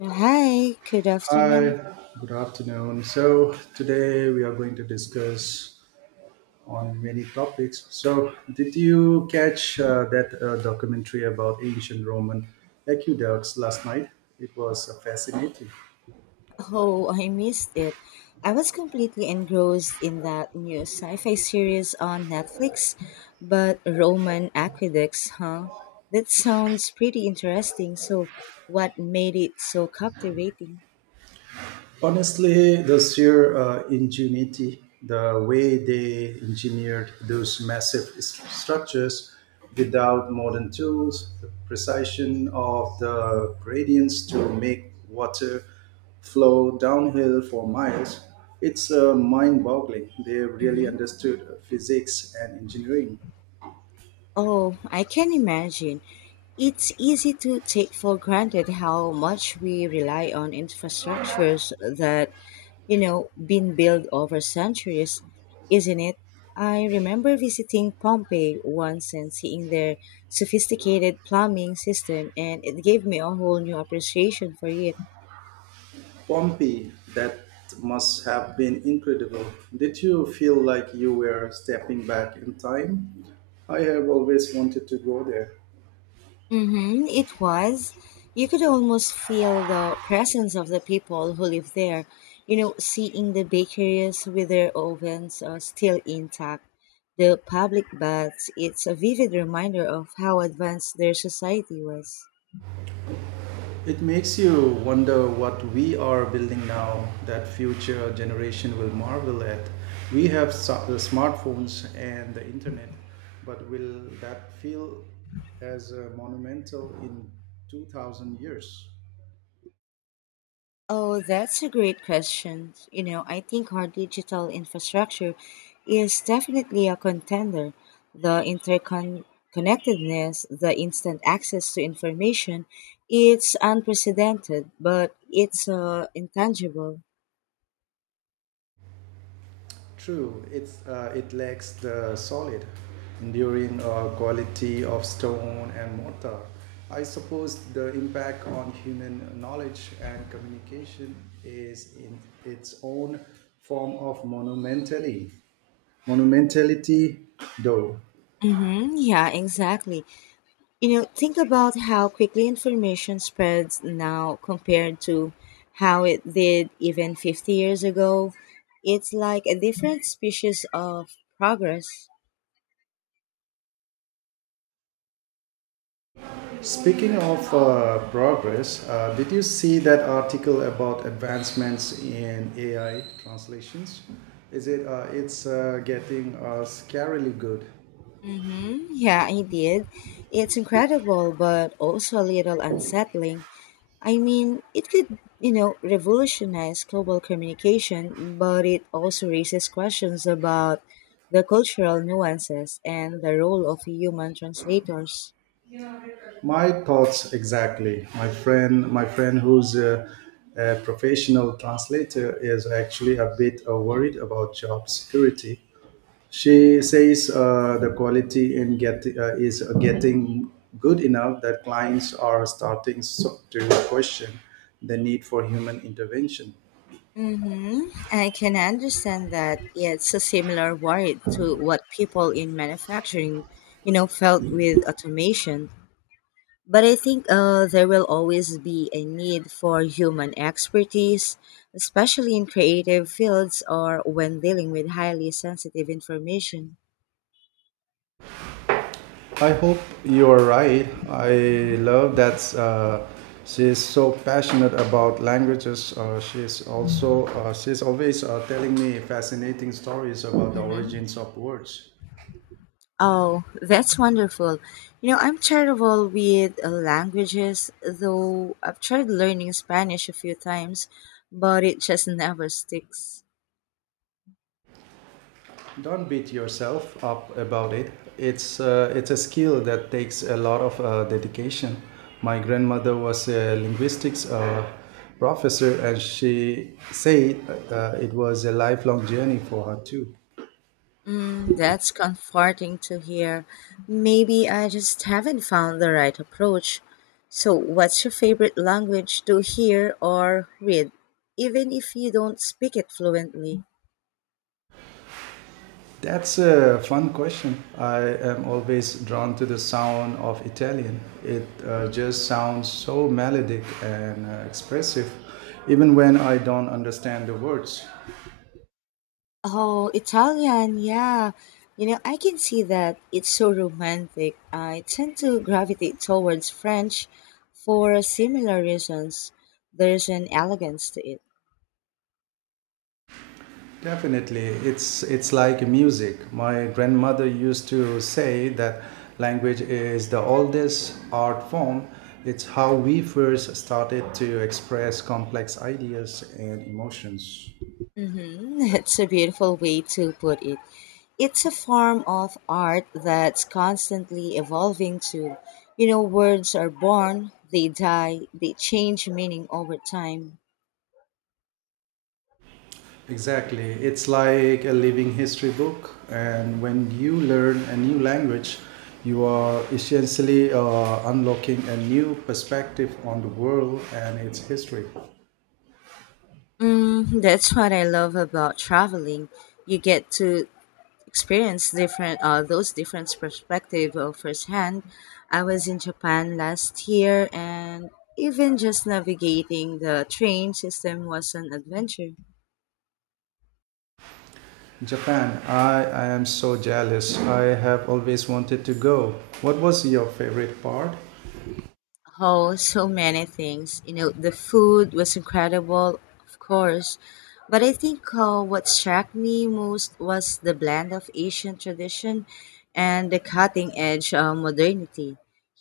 Hi, good afternoon. Hi, good afternoon. So today we are going to discuss on many topics. So did you catch that documentary about ancient Roman aqueducts last night? It was fascinating. Oh, I missed it. I was completely engrossed in that new sci fi series on Netflix, but Roman aqueducts, huh? That sounds pretty interesting. So, what made it so captivating? Honestly, the sheer ingenuity, the way they engineered those massive structures without modern tools, the precision of the gradients to make water flow downhill for miles, it's mind boggling. They really Mhm. understood physics and engineering. Oh, I can imagine. It's easy to take for granted how much we rely on infrastructures that, you know, been built over centuries, isn't it? I remember visiting Pompeii once and seeing their sophisticated plumbing system, and it gave me a whole new appreciation for it. Pompey, that must have been incredible. Did you feel like you were stepping back in time? I have always wanted to go there. Mm-hmm, it was. You could almost feel the presence of the people who live there. You know, seeing the bakeries with their ovens are still intact, the public baths, it's a vivid reminder of how advanced their society was. It makes you wonder what we are building now that future generation will marvel at. We have the smartphones and the internet, but will that feel as monumental in 2000 years? Oh, that's a great question. You know, I think our digital infrastructure is definitely a contender. The interconnectedness, the instant access to information, it's unprecedented, but it's intangible. True, it lacks the solid, enduring quality of stone and mortar. I suppose the impact on human knowledge and communication is in its own form of monumentally monumentality, though. Mm-hmm. Yeah, exactly. You know, think about how quickly information spreads now compared to how it did even 50 years ago. It's like a different species of progress. Speaking of progress, did you see that article about advancements in AI translations? Is it? It's getting scarily good. Mm-hmm. Yeah, I did. It's incredible, but also a little unsettling. I mean, it could, you know, revolutionize global communication, but it also raises questions about the cultural nuances and the role of human translators. My thoughts exactly. My friend who's a professional translator is actually a bit worried about job security. She says the quality in get is getting good enough that clients are starting to question the need for human intervention. Mm-hmm. I can understand that it's a similar worry to what people in manufacturing, you know, felt with automation. But I think there will always be a need for human expertise, especially in creative fields or when dealing with highly sensitive information. I hope you're right. I love that she's so passionate about languages. She's also she's always telling me fascinating stories about the Hmm. origins of words. Oh, that's wonderful. You know, I'm terrible with languages, though I've tried learning Spanish a few times, but it just never sticks. Don't beat yourself up about it. It's a skill that takes a lot of dedication. My grandmother was a linguistics professor, and she said it was a lifelong journey for her too. Mm, that's comforting to hear. Maybe I just haven't found the right approach. So, what's your favorite language to hear or read, even if you don't speak it fluently? That's a fun question. I am always drawn to the sound of Italian. It just sounds so melodic and expressive, even when I don't understand the words. Oh, Italian, yeah. You know, I can see that it's so romantic. I tend to gravitate towards French for similar reasons. There's an elegance to it. Definitely, it's like music. My grandmother used to say that language is the oldest art form. It's how we first started to express complex ideas and emotions. Mm-hmm. It's a beautiful way to put it. It's a form of art that's constantly evolving too. You know, words are born, they die, they change meaning over time. Exactly. It's like a living history book, and when you learn a new language, you are essentially unlocking a new perspective on the world and its history. Mm, that's what I love about traveling. You get to experience different those different perspective firsthand. I was in Japan last year, and even just navigating the train system was an adventure. Japan, I am so jealous. I have always wanted to go. What was your favorite part? Oh, so many things. You know, the food was incredible, of course, but I think what struck me most was the blend of Asian tradition and the cutting edge modernity.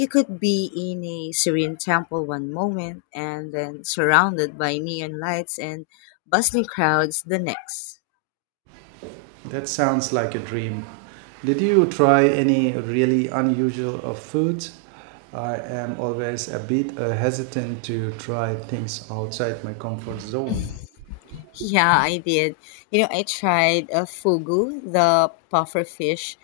You could be in a serene temple one moment and then surrounded by neon lights and bustling crowds the next. That sounds like a dream. Did you try any really unusual of foods? I am always a bit hesitant to try things outside my comfort zone. Yeah, I did. You know, I tried a fugu, the puffer fish.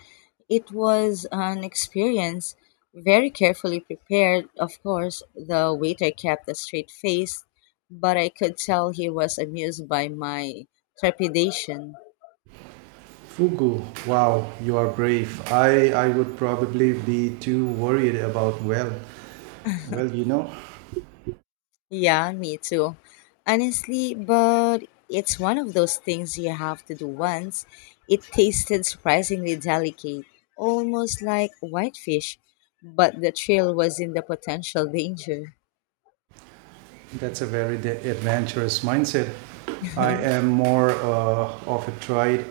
It was an experience, very carefully prepared. Of course, the waiter kept a straight face, but I could tell he was amused by my trepidation. Fugu, wow, you are brave. I would probably be too worried about, well, well, you know. Yeah, me too. Honestly, but it's one of those things you have to do once. It tasted surprisingly delicate, almost like whitefish, but the thrill was in the potential danger. That's a very adventurous mindset. I am more of a tried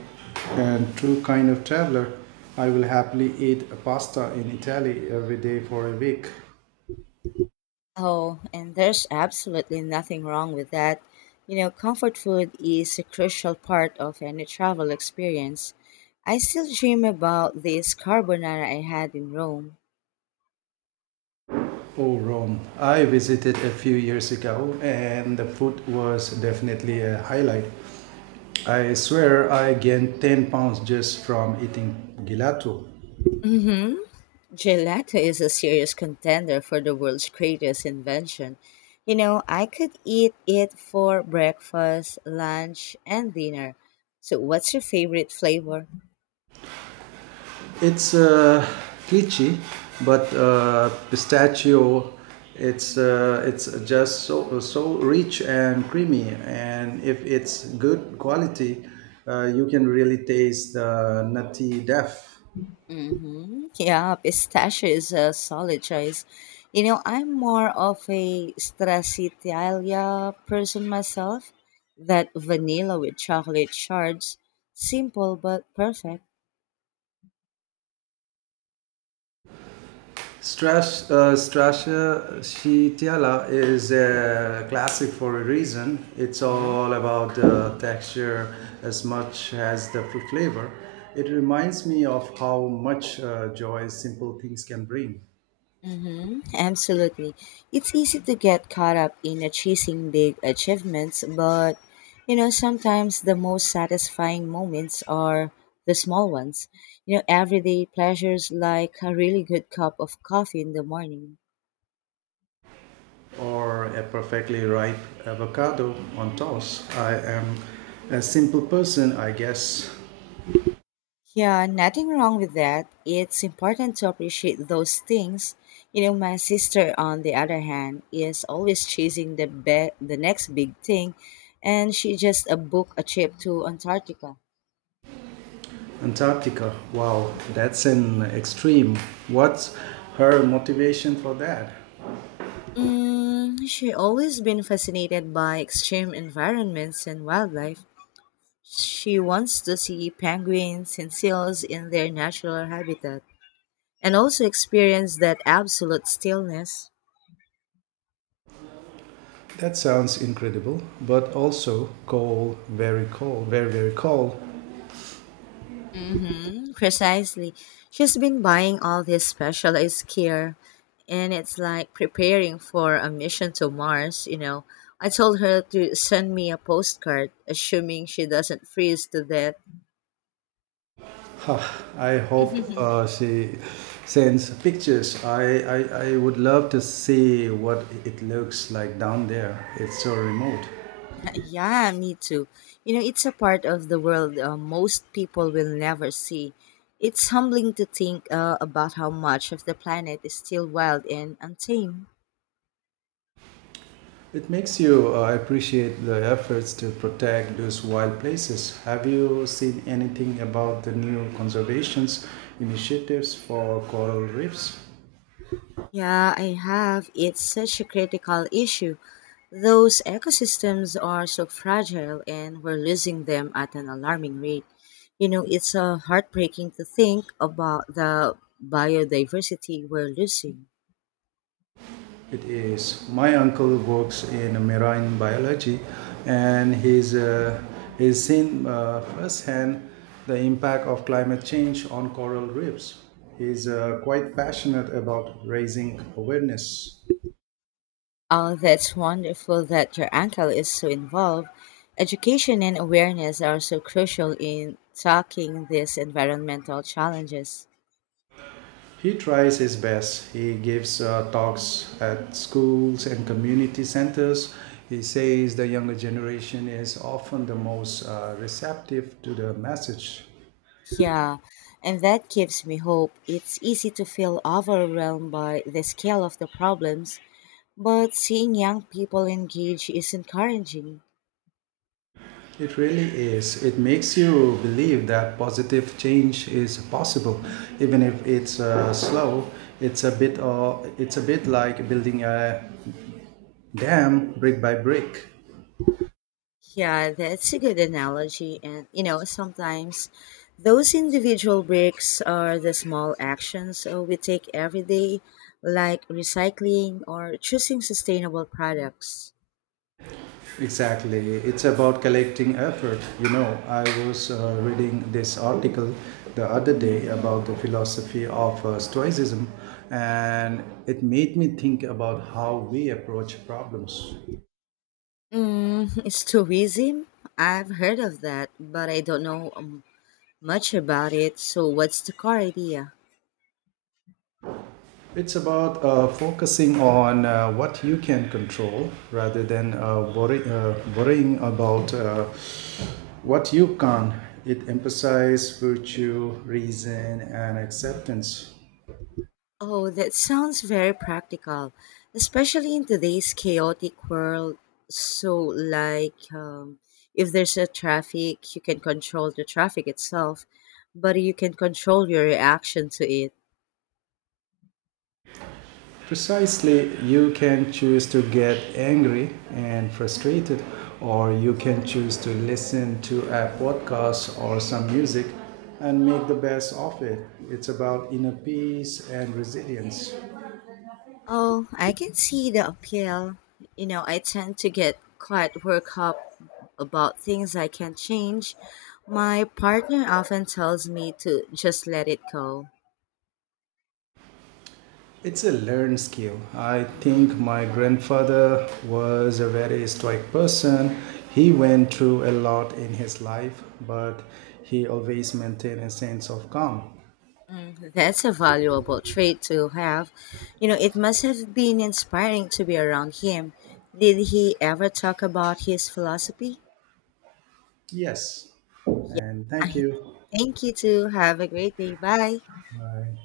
and true kind of traveler. I will happily eat pasta in Italy every day for a week. Oh, and there's absolutely nothing wrong with that. You know, comfort food is a crucial part of any travel experience. I still dream about this carbonara I had in Rome. Oh, Rome. I visited a few years ago and the food was definitely a highlight. I swear I gained 10 pounds just from eating gelato. Mm hmm. Gelato is a serious contender for the world's greatest invention. You know, I could eat it for breakfast, lunch, and dinner. So, what's your favorite flavor? It's glitchy, but pistachio. It's just so rich and creamy, and if it's good quality, you can really taste the nutty depth. Mm-hmm. Yeah, pistachio is a solid choice. You know, I'm more of a stracciatella person myself. That vanilla with chocolate shards, simple but perfect. Strasha Shitiala is a classic for a reason. It's Uh-huh. all about the texture as much as the fruit flavor. It reminds me of how much joy simple things can bring. Mm-hmm, absolutely. It's easy to get caught up in chasing big achievements, but you know, sometimes the most satisfying moments are the small ones. You know, everyday pleasures like a really good cup of coffee in the morning. Or a perfectly ripe avocado on toast. I am a simple person, I guess. Yeah, nothing wrong with that. It's important to appreciate those things. You know, my sister, on the other hand, is always chasing the next big thing, and she just booked a trip to Antarctica. Antarctica, wow, that's an extreme. What's her motivation for that? Mm, she always been fascinated by extreme environments and wildlife. She wants to see penguins and seals in their natural habitat and also experience that absolute stillness. That sounds incredible, but also cold, very, very cold. Mm-hmm, precisely. She's been buying all this specialized gear and it's like preparing for a mission to Mars, you know. I told her to send me a postcard, assuming she doesn't freeze to death. Huh, I hope she sends pictures. I would love to see what it looks like down there. It's so remote. Yeah, me too. You know, it's a part of the world most people will never see. It's humbling to think about how much of the planet is still wild and untamed. It makes you appreciate the efforts to protect those wild places. Have you seen anything about the new conservations initiatives for coral reefs? Yeah, I have. It's such a critical issue. Those ecosystems are so fragile and we're losing them at an alarming rate. You know, it's heartbreaking to think about the biodiversity we're losing. It is. My uncle works in marine biology, and he's seen firsthand the impact of climate change on coral reefs. He's quite passionate about raising awareness. Oh, that's wonderful that your uncle is so involved. Education and awareness are so crucial in tackling these environmental challenges. He tries his best. He gives talks at schools and community centers. He says the younger generation is often the most receptive to the message. Yeah, and that gives me hope. It's easy to feel overwhelmed by the scale of the problems, but seeing young people engage is encouraging. It really is. It makes you believe that positive change is possible, even if it's slow. It's a bit like building a dam brick by brick. Yeah, that's a good analogy. And, you know, sometimes those individual breaks are the small actions we take every day, like recycling or choosing sustainable products. Exactly. It's about collecting effort. You know, I was reading this article the other day about the philosophy of Stoicism, and it made me think about how we approach problems. Mm, tourism? I've heard of that, but I don't know much about it. So, what's the core idea? It's about focusing on what you can control rather than worrying about what you can't. It emphasizes virtue, reason, and acceptance. Oh, that sounds very practical, especially in today's chaotic world. So, like, if there's a traffic, you can control the traffic itself, but you can control your reaction to it. Precisely, you can choose to get angry and frustrated, or you can choose to listen to a podcast or some music and make the best of it. It's about inner peace and resilience. Oh, I can see the appeal. You know, I tend to get quite worked up about things I can't change. My partner often tells me to just let it go. It's a learned skill. I think my grandfather was a very stoic person. He went through a lot in his life, but he always maintained a sense of calm. Mm, that's a valuable trait to have. You know, it must have been inspiring to be around him. Did he ever talk about his philosophy? Yes. And I thank you. thank you too. Have a great day. Bye. Bye.